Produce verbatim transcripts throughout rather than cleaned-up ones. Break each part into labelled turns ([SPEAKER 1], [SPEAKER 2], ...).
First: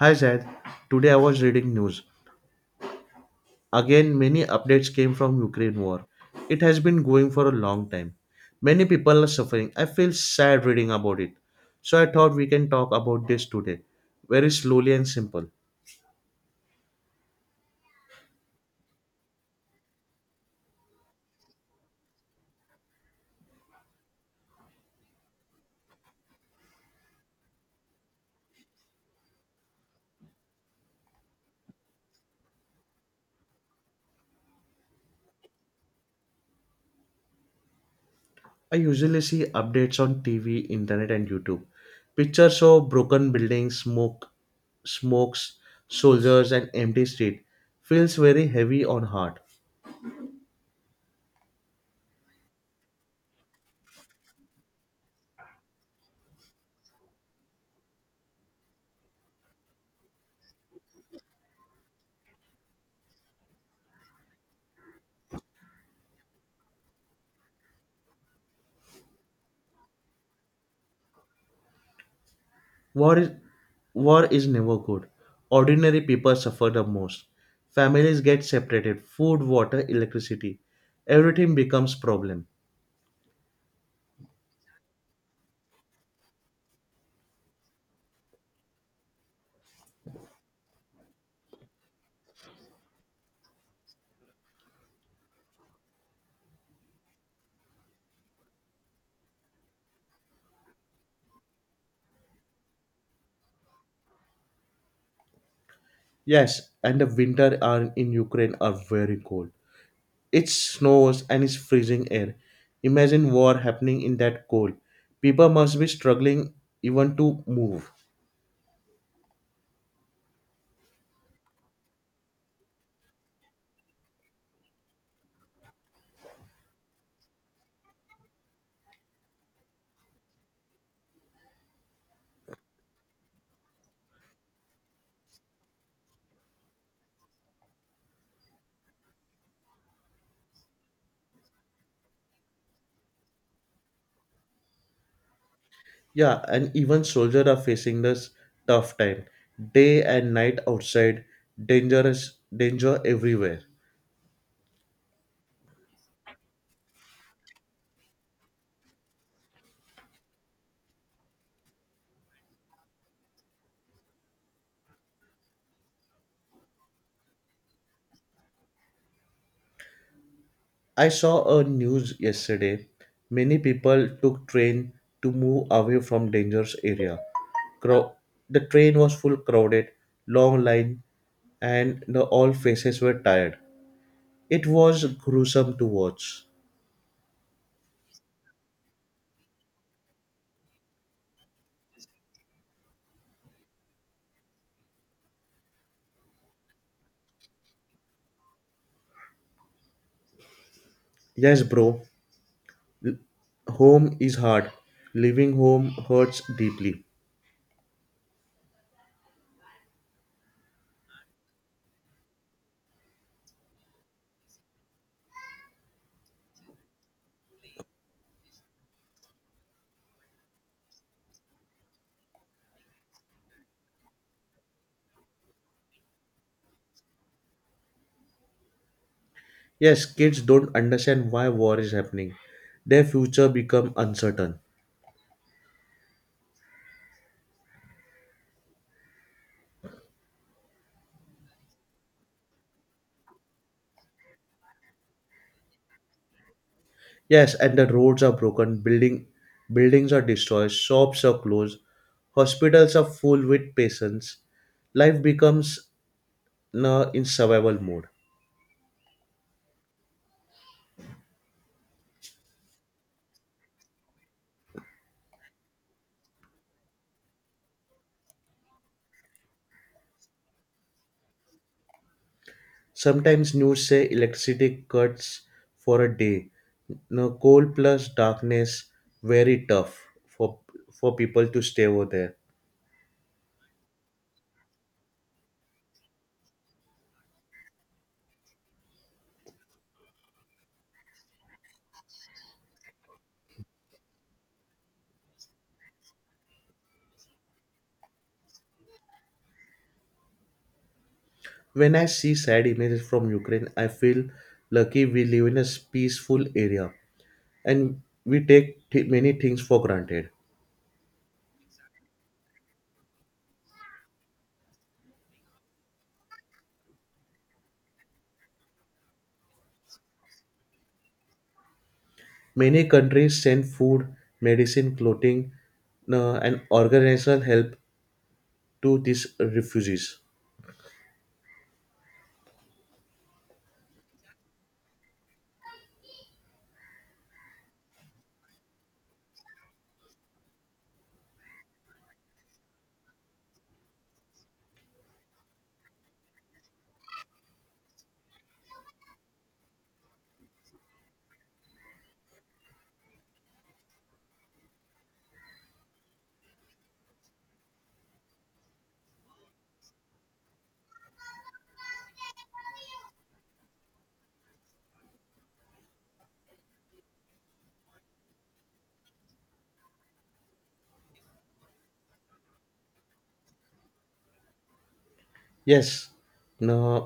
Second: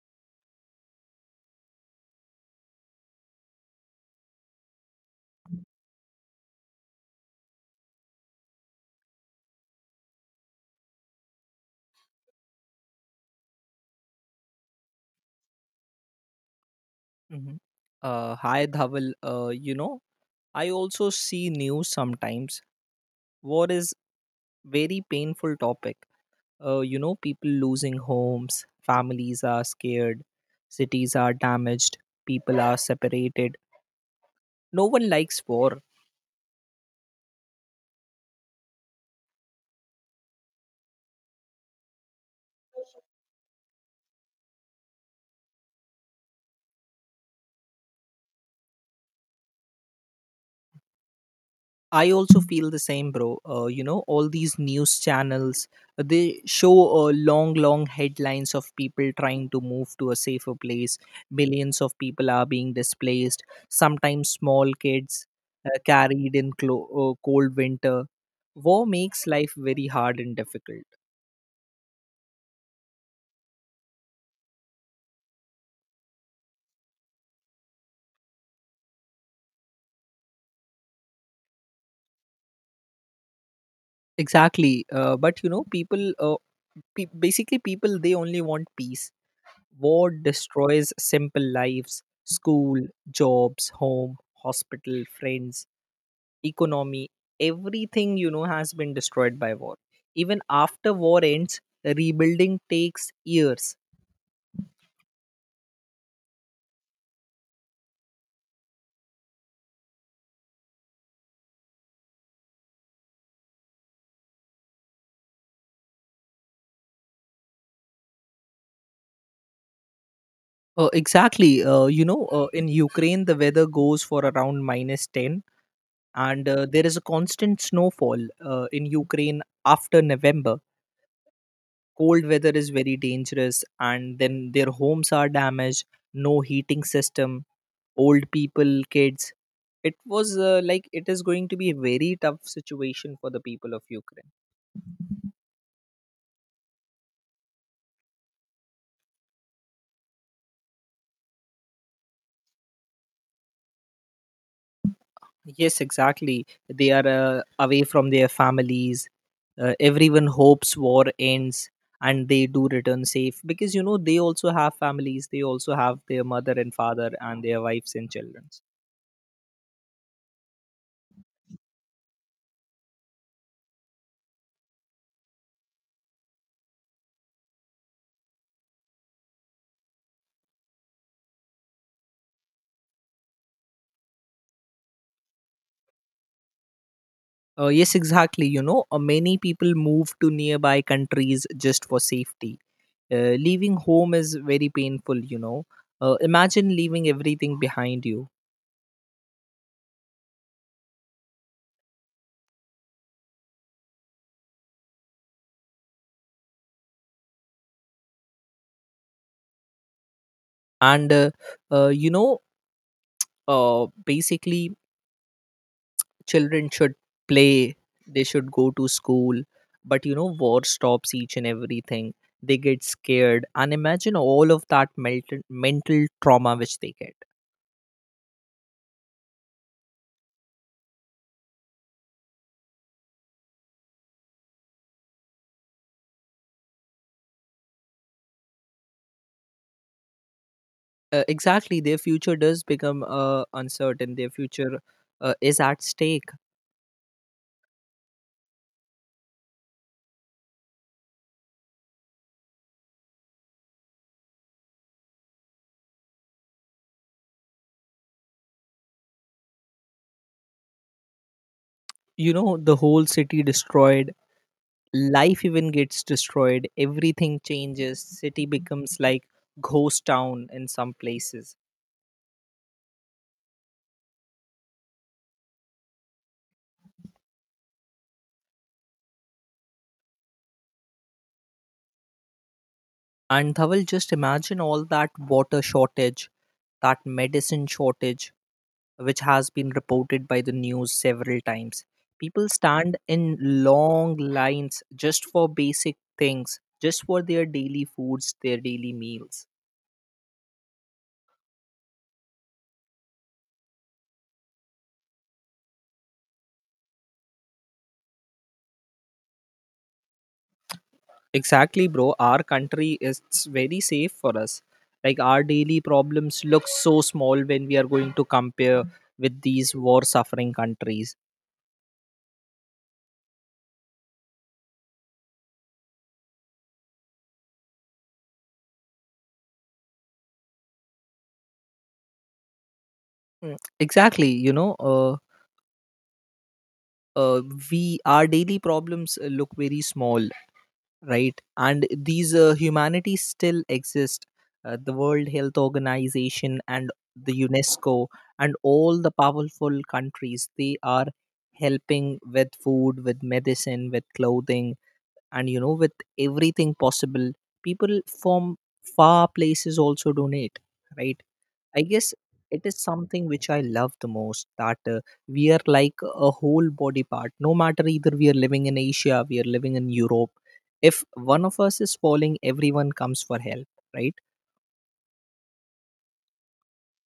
[SPEAKER 1] Hi Zad, today I was reading news. Again, many updates came from Ukraine war. It has been going for a long time. Many people are suffering. I feel sad reading about it. So I thought we can talk about this today, very slowly and simple.
[SPEAKER 2] Mhm. Uh, hi Dhaval. Uh, you know, I also see news sometimes. War is very painful topic. Uh, you know, people losing homes, families are scared, cities are damaged, people are separated. No one likes war.
[SPEAKER 1] I usually see updates on T V, internet, and YouTube. Pictures of broken buildings, smoke, smokes, soldiers, and empty street feels very heavy on heart.
[SPEAKER 2] I also feel the same, bro. Uh, you know, all these news channels uh, they show uh, long, long headlines of people trying to move to a safer place. Millions of people are being displaced. Sometimes small kids uh, carried in clo- uh, cold winter. War makes life very hard and difficult.
[SPEAKER 1] War is war is never good. Ordinary people suffer the most. Families get separated. Food, water, electricity, everything becomes problem.
[SPEAKER 2] Exactly. Uh, but you know, people, uh, pe- basically, people they only want peace. War destroys simple lives school, jobs, home, hospital, friends, economy. Everything, you know, has been destroyed by war. Even after war ends, rebuilding takes years.
[SPEAKER 1] Yes, and the winter are in Ukraine are very cold. It snows and it's freezing air. Imagine war happening in that cold. People must be struggling even to move.
[SPEAKER 2] Uh, exactly. Uh, you know, uh, in Ukraine, the weather goes for around minus ten, and uh, there is a constant snowfall uh, in Ukraine after November. Cold weather is very dangerous, and then their homes are damaged, no heating system, old people kids it was uh, like it is going to be a very tough situation for the people of Ukraine.
[SPEAKER 1] Yeah, and even soldiers are facing this tough time. Day and night outside, dangerous danger everywhere.
[SPEAKER 2] Yes, exactly, they are uh, away from their families. uh, everyone hopes war ends and they do return safe, because you know they also have families, they also have their mother and father and their wives and children.
[SPEAKER 1] I saw a news yesterday. Many people took train to move away from dangerous area. Crow- the train was full crowded, long line, and the all faces were tired. It was gruesome to watch.
[SPEAKER 2] uh, yes, exactly, you know, uh, many people move to nearby countries just for safety. Uh, leaving home is very painful, you know. Uh, imagine leaving everything behind you.
[SPEAKER 1] Yes, bro. Home is hard. Leaving home hurts deeply.
[SPEAKER 2] And, uh, uh, you know, uh, basically, children should play, they should go to school. But, you know, war stops each and everything. They get scared. And imagine all of that mental, mental trauma which they get.
[SPEAKER 1] Yes, kids don't understand why war is happening. Their future become uncertain.
[SPEAKER 2] Uh, exactly. Their future does become uh, uncertain, their future uh, is at stake.
[SPEAKER 1] Yes, and the roads are broken, building buildings are destroyed, shops are closed, hospitals are full with patients. Life becomes uh, in survival mode.
[SPEAKER 2] You know, the whole city destroyed, life even gets destroyed, everything changes, city becomes like ghost town in some places.
[SPEAKER 1] Sometimes news say electricity cuts for a day. No cold plus darkness, very tough for for people to stay over there.
[SPEAKER 2] And Dhaval, just imagine all that water shortage, that medicine shortage, which has been reported by the news several times. People stand in long lines just for basic things, just for their daily foods, their daily meals.
[SPEAKER 1] When I see sad images from Ukraine, I feel lucky we live in a peaceful area and we take th- many things for granted.
[SPEAKER 2] Exactly, bro. Our country is very safe for us. Like our daily problems look so small when we are going to compare with these war suffering countries.
[SPEAKER 1] Many countries send food, medicine, clothing, uh, and organizational help to these refugees.
[SPEAKER 2] Mm, exactly, you know, uh, uh, we our daily problems uh, look very small, right? And these uh, humanity still exist. Uh, the World Health Organization and the UNESCO and all the powerful countries they are helping with food, with medicine, with clothing, and you know, with everything possible. People from far places also donate, right? I guess it is something which I love the most, that uh, we are like a whole body part, no matter either we are living in Asia, we are living in Europe. If one of us is falling, everyone comes for help, right?
[SPEAKER 1] Yes, uh,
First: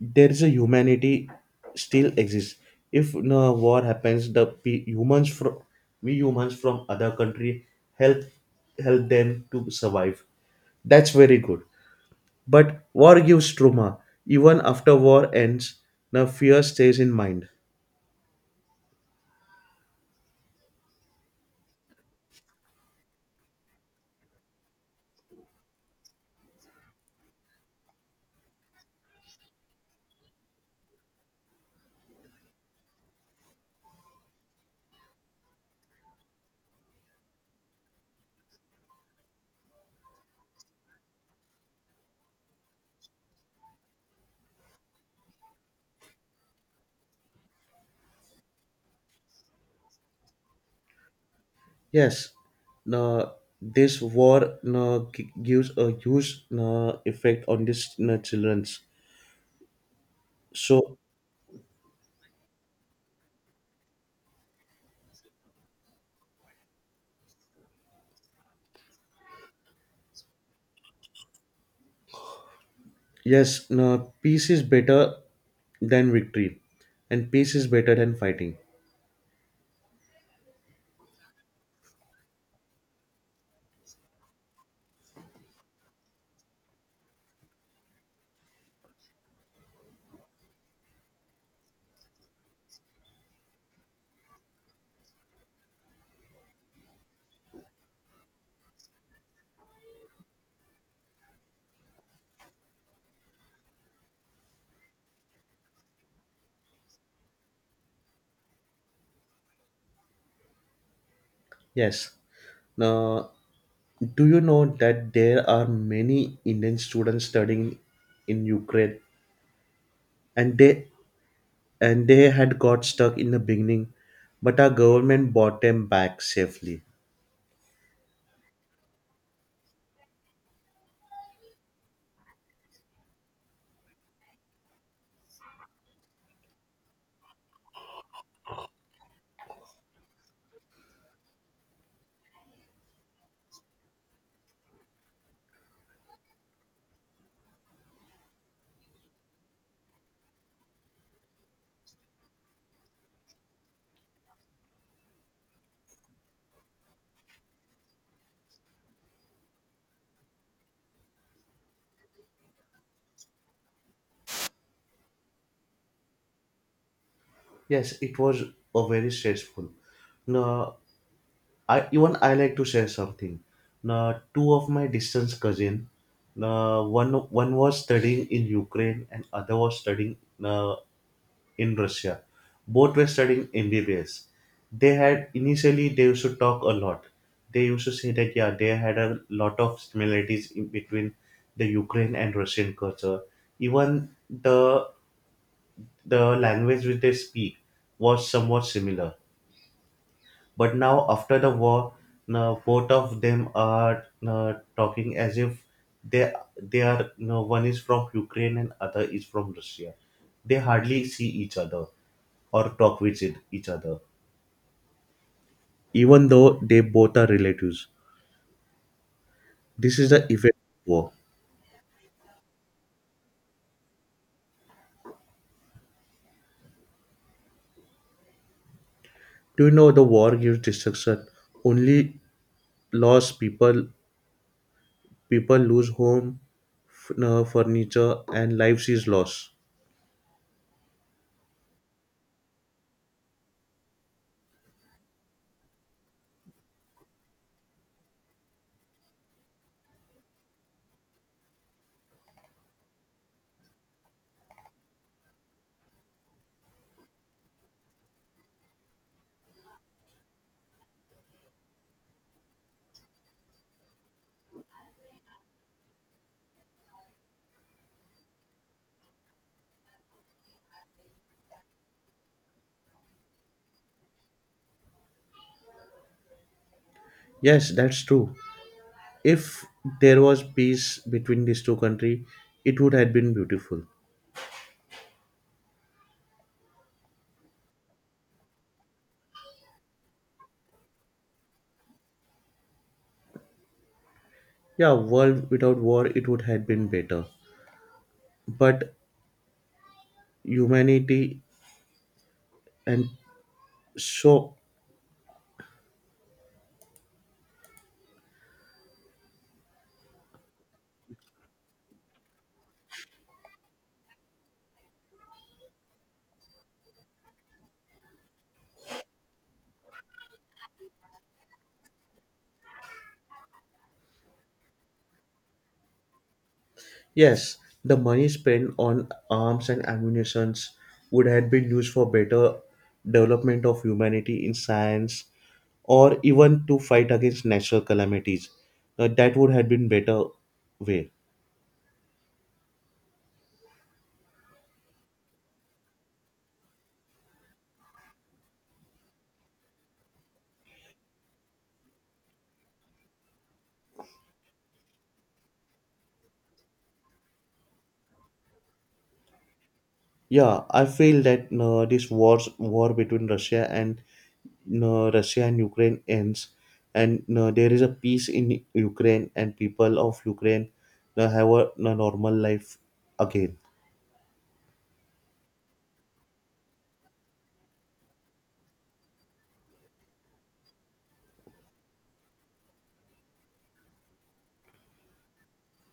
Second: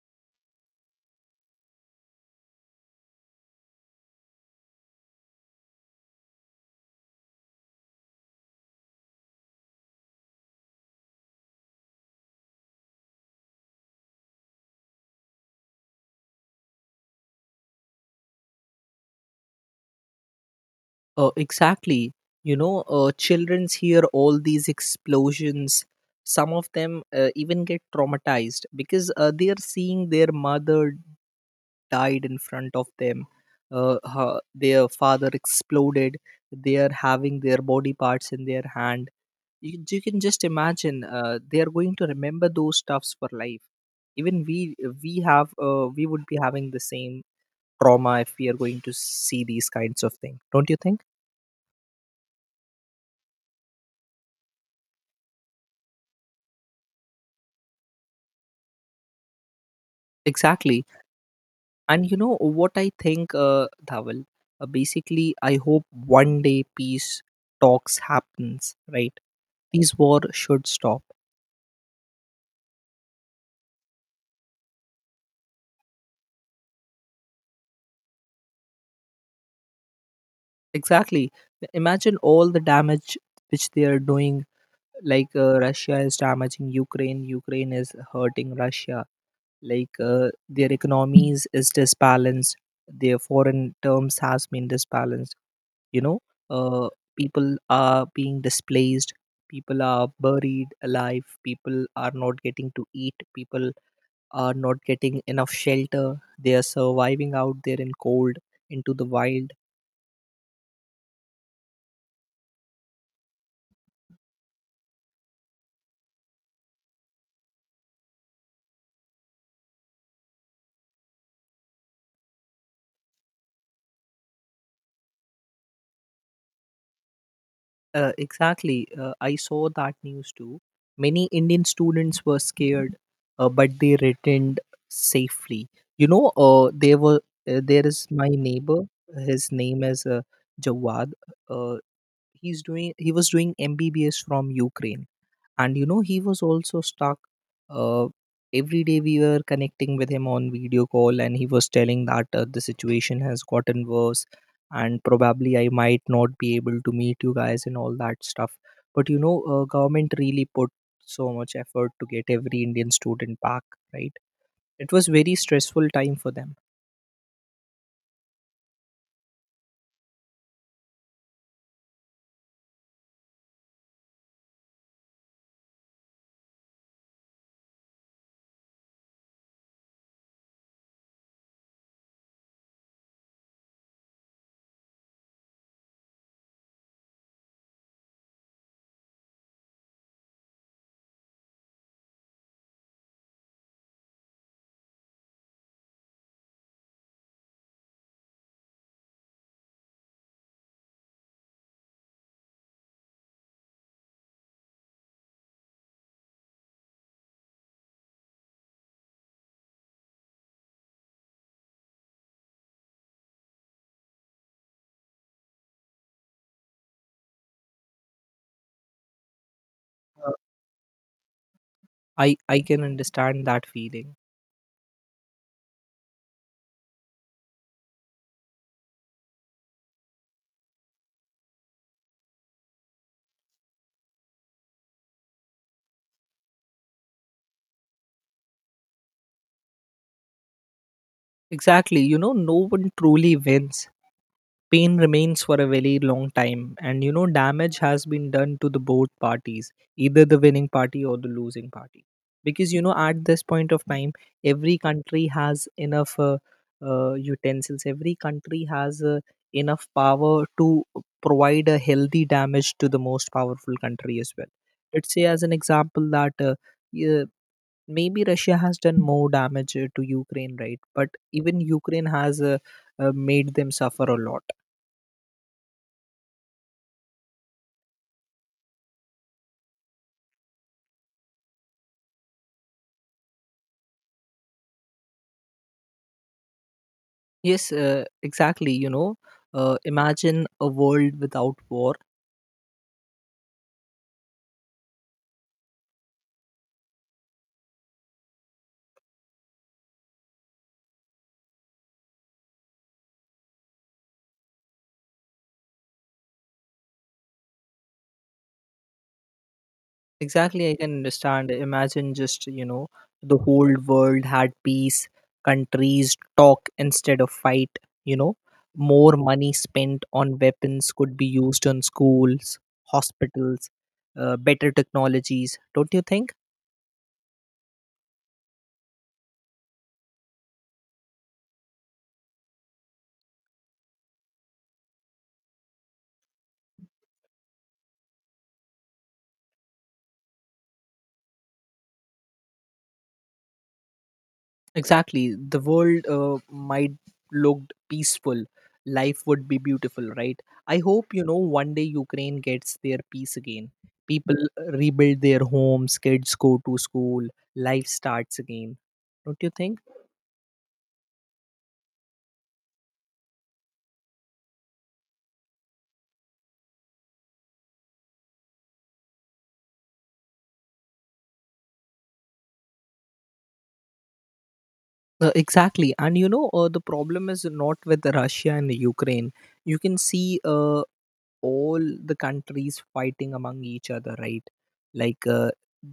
[SPEAKER 1] there is a humanity still exists. If no war happens, the pe- humans from we humans from other country help help them to survive. That's very good. But war gives trauma. Even after war ends, the fear stays in mind.
[SPEAKER 2] uh, exactly, you know, uh, children's hear all these explosions. Some of them uh, even get traumatized because uh, they are seeing their mother died in front of them, uh, her, their father exploded, they are having their body parts in their hand. You, you can just imagine uh, they are going to remember those stuffs for life. Even we we have uh, we would be having the same trauma if we are going to see these kinds of things, don't you think?
[SPEAKER 1] Yes, no, this war no, gi- gives a huge no, effect on these no, childrens.
[SPEAKER 2] Exactly,
[SPEAKER 1] So
[SPEAKER 2] and you know what I think, uh, Dhaval, uh, basically I hope one day peace talks happens, right? These war should stop.
[SPEAKER 1] yes, no, peace is better than victory, and peace is better than fighting.
[SPEAKER 2] Exactly. Imagine all the damage which they are doing. Like uh, Russia is damaging Ukraine, Ukraine is hurting Russia. Like uh, their economies is disbalanced. Their foreign terms has been disbalanced. You know, uh, people are being displaced. People are buried alive. People are not getting to eat. People are not getting enough shelter. They are surviving out there in cold, into the wild.
[SPEAKER 1] Yes. Now, do you know that there are many Indian students studying in Ukraine, and they and they had got stuck in the beginning, but our government bought them back safely.
[SPEAKER 2] Uh, exactly. Uh, I saw that news too. Many Indian students were scared, uh, but they returned safely. You know, uh, there were uh, there is my neighbor. His name is uh, Jawad. Uh, he's doing he was doing M B B S from Ukraine, and you know he was also stuck. uh, every day we were connecting with him on video call and he was telling that uh, the situation has gotten worse and probably I might not be able to meet you guys and all that stuff. But you know, uh, government really put so much effort to get every Indian student back, right? It was very stressful time for them.
[SPEAKER 1] Yes, it was a very stressful. Now, I even I like to share something. Now, two of my distant cousin, now one one was studying in Ukraine and other was studying uh, in Russia. Both were studying M B B S. They had initially they used to talk a lot. They used to say that yeah they had a lot of similarities in between the Ukraine and Russian culture. Even the the language which they speak was somewhat similar but now, after the war, now both of them are now talking as if they they are now one is from Ukraine and other is from Russia. They hardly see each other or talk with it- each other, even though they both are relatives. This is the effect of war.
[SPEAKER 2] I i can understand that feeling.
[SPEAKER 1] Do you know the war gives destruction? Only loss people people lose home, f- uh, furniture, and lives is lost.
[SPEAKER 2] Exactly, you know, no one truly wins. Pain remains for a very long time, and you know damage has been done to the both parties, either the winning party or the losing party, because you know at this point of time every country has enough uh, uh, utensils. Every country has uh, enough power to provide a healthy damage to the most powerful country as well. Let's say as an example that, uh, yeah, maybe Russia has done more damage uh, to Ukraine, right? But even Ukraine has uh, uh, made them suffer a lot.
[SPEAKER 1] Yes, that's true. If there was peace between these two countries, it would have been beautiful.
[SPEAKER 2] Yes, uh, exactly. You know, uh, imagine a world without war.
[SPEAKER 1] Yeah, world without war, it would have been better. But humanity and so
[SPEAKER 2] Exactly, I can understand. Imagine just, you know, the whole world had peace, countries talk instead of fight, you know, more money spent on weapons could be used on schools, hospitals, uh, better technologies, don't you think?
[SPEAKER 1] yes, the money spent on arms and ammunitions would have been used for better development of humanity in science or even to fight against natural calamities. Uh, that would have been better way.
[SPEAKER 2] Exactly. The world uh, might looked peaceful. Life would be beautiful, right? I hope you know one day Ukraine gets their peace again. People uh, rebuild their homes, kids go to school, life starts again. Don't you think?
[SPEAKER 1] Yeah, I feel that uh, this wars war between Russia and uh, Russia and Ukraine ends, and uh, there is a peace in Ukraine, and people of Ukraine uh, have a, a normal life again.
[SPEAKER 2] Uh, exactly. And you know, uh, the problem is not with Russia and Ukraine. You can see uh, all the countries fighting among each other, right? Like uh,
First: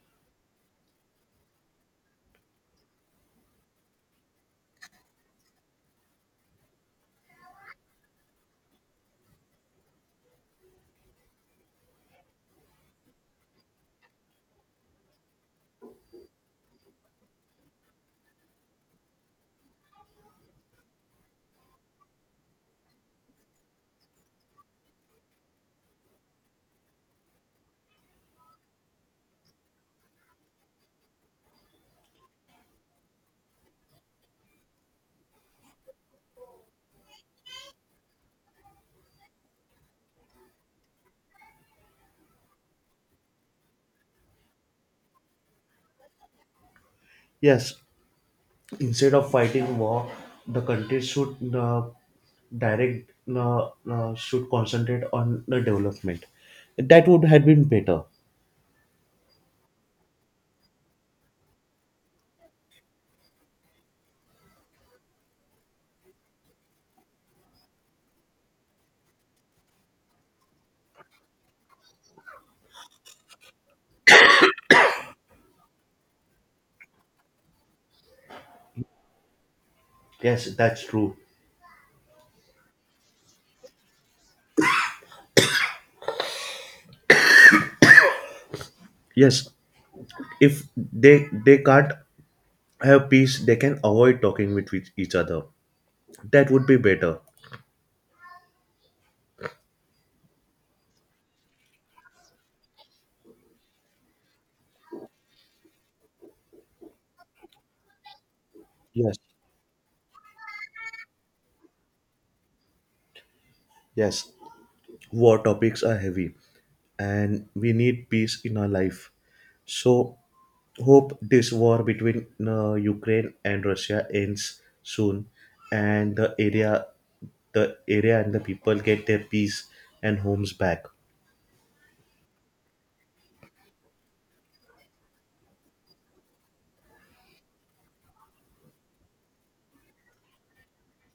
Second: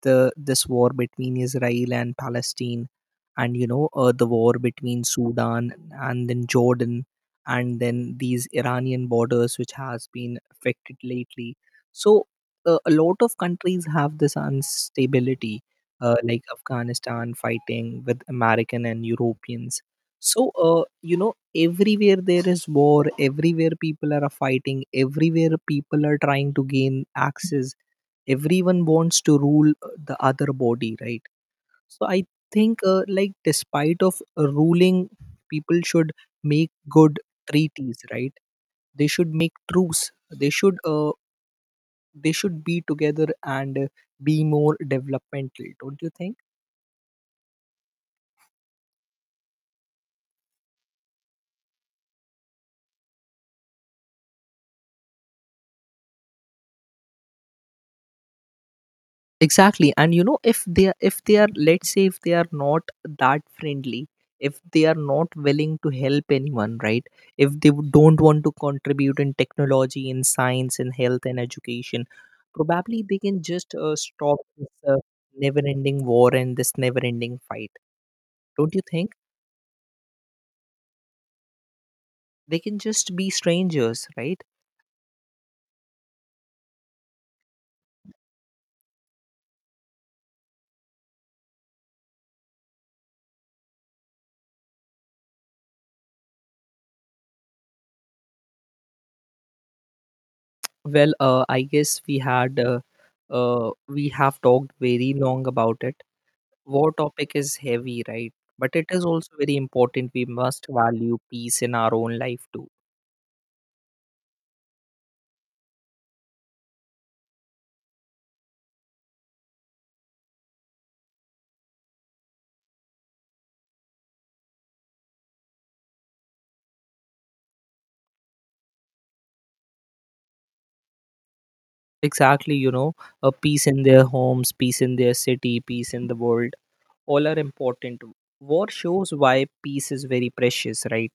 [SPEAKER 2] the this war between Israel and Palestine, and you know uh, the war between Sudan and then Jordan, and then these Iranian borders which has been affected lately. So uh, a lot of countries have this instability, uh, like Afghanistan fighting with American and Europeans. So uh, you know, everywhere there is war, everywhere people are fighting, everywhere people are trying to gain access. Everyone wants to rule uh, the other body, right? So I think uh, like despite of uh, ruling, people should make good treaties, right? They should make truce. they should uh, they should be together and uh, be more developmental, don't you think?
[SPEAKER 1] Yes, instead of fighting war, the country should uh, direct uh, uh, should concentrate on the development. That would have been better.
[SPEAKER 2] Exactly, and you know, if they are if they are, let's say, if they are not that friendly, if they are not willing to help anyone, right? If they w- don't want to contribute in technology, in science, in health and education, probably they can just uh, stop this uh, never ending war and this never ending fight, don't you think?
[SPEAKER 1] Yes, that's true.
[SPEAKER 2] They can just be strangers, right?
[SPEAKER 1] Yes, if they they can't have peace, they can avoid talking with each each other. That would be better.
[SPEAKER 2] Well, uh, I guess we had uh, uh, we have talked very long about it. War topic is heavy, right? But it is
[SPEAKER 1] Yes,
[SPEAKER 2] also very important. We must value peace in our own life too.
[SPEAKER 1] yes, war topics are heavy and we need peace in our life. So, hope this war between uh, Ukraine and Russia ends soon and the area the area and the people get their peace and homes back.
[SPEAKER 2] Exactly, you know, a peace in their homes, peace in their city, peace in the world. All are important. War shows why peace is very precious, right?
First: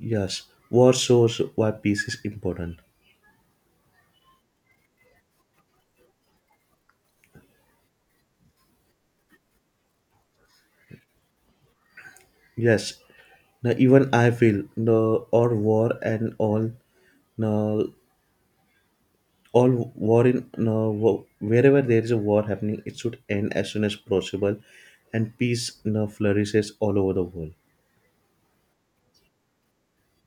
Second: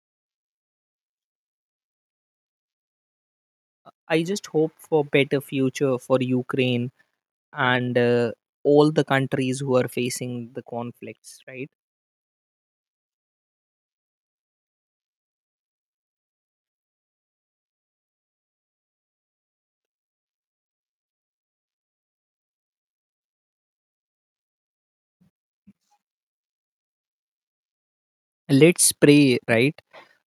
[SPEAKER 1] Yes, war shows why peace is important.
[SPEAKER 2] I just hope for better future for Ukraine and uh, all the countries who are facing the conflicts, right?
[SPEAKER 1] Yes, now even I feel no or war and all no all war in no wo- wherever there is a war happening, it should end as soon as possible, and peace no flourishes all over the world.
[SPEAKER 2] Let's pray, right?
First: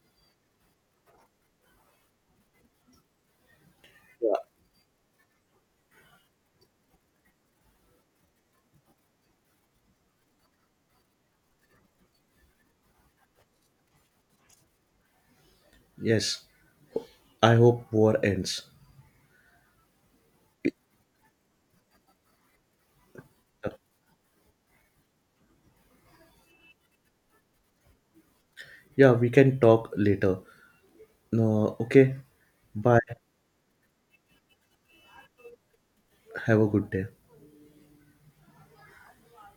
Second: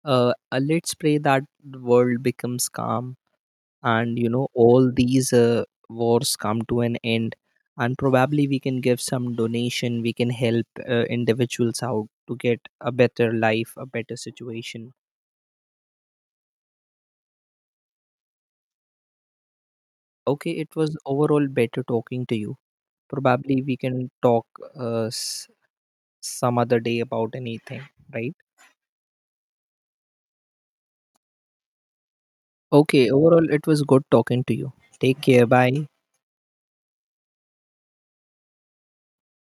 [SPEAKER 2] Uh, uh, let's pray that the world becomes calm, and you
[SPEAKER 1] Yeah.
[SPEAKER 2] know all these uh, wars come to an end, and probably we can give some donation, we can help uh, individuals out to get a better life, a better situation.
[SPEAKER 1] Yes, I hope war ends.
[SPEAKER 2] Okay, it was overall better talking to you. Probably we can talk uh, s- some other day about anything, right?
[SPEAKER 1] Yeah, we can talk later. No, okay. Bye.
[SPEAKER 2] Okay, overall it was good talking to you. Take care, bye.
[SPEAKER 1] Have a good day.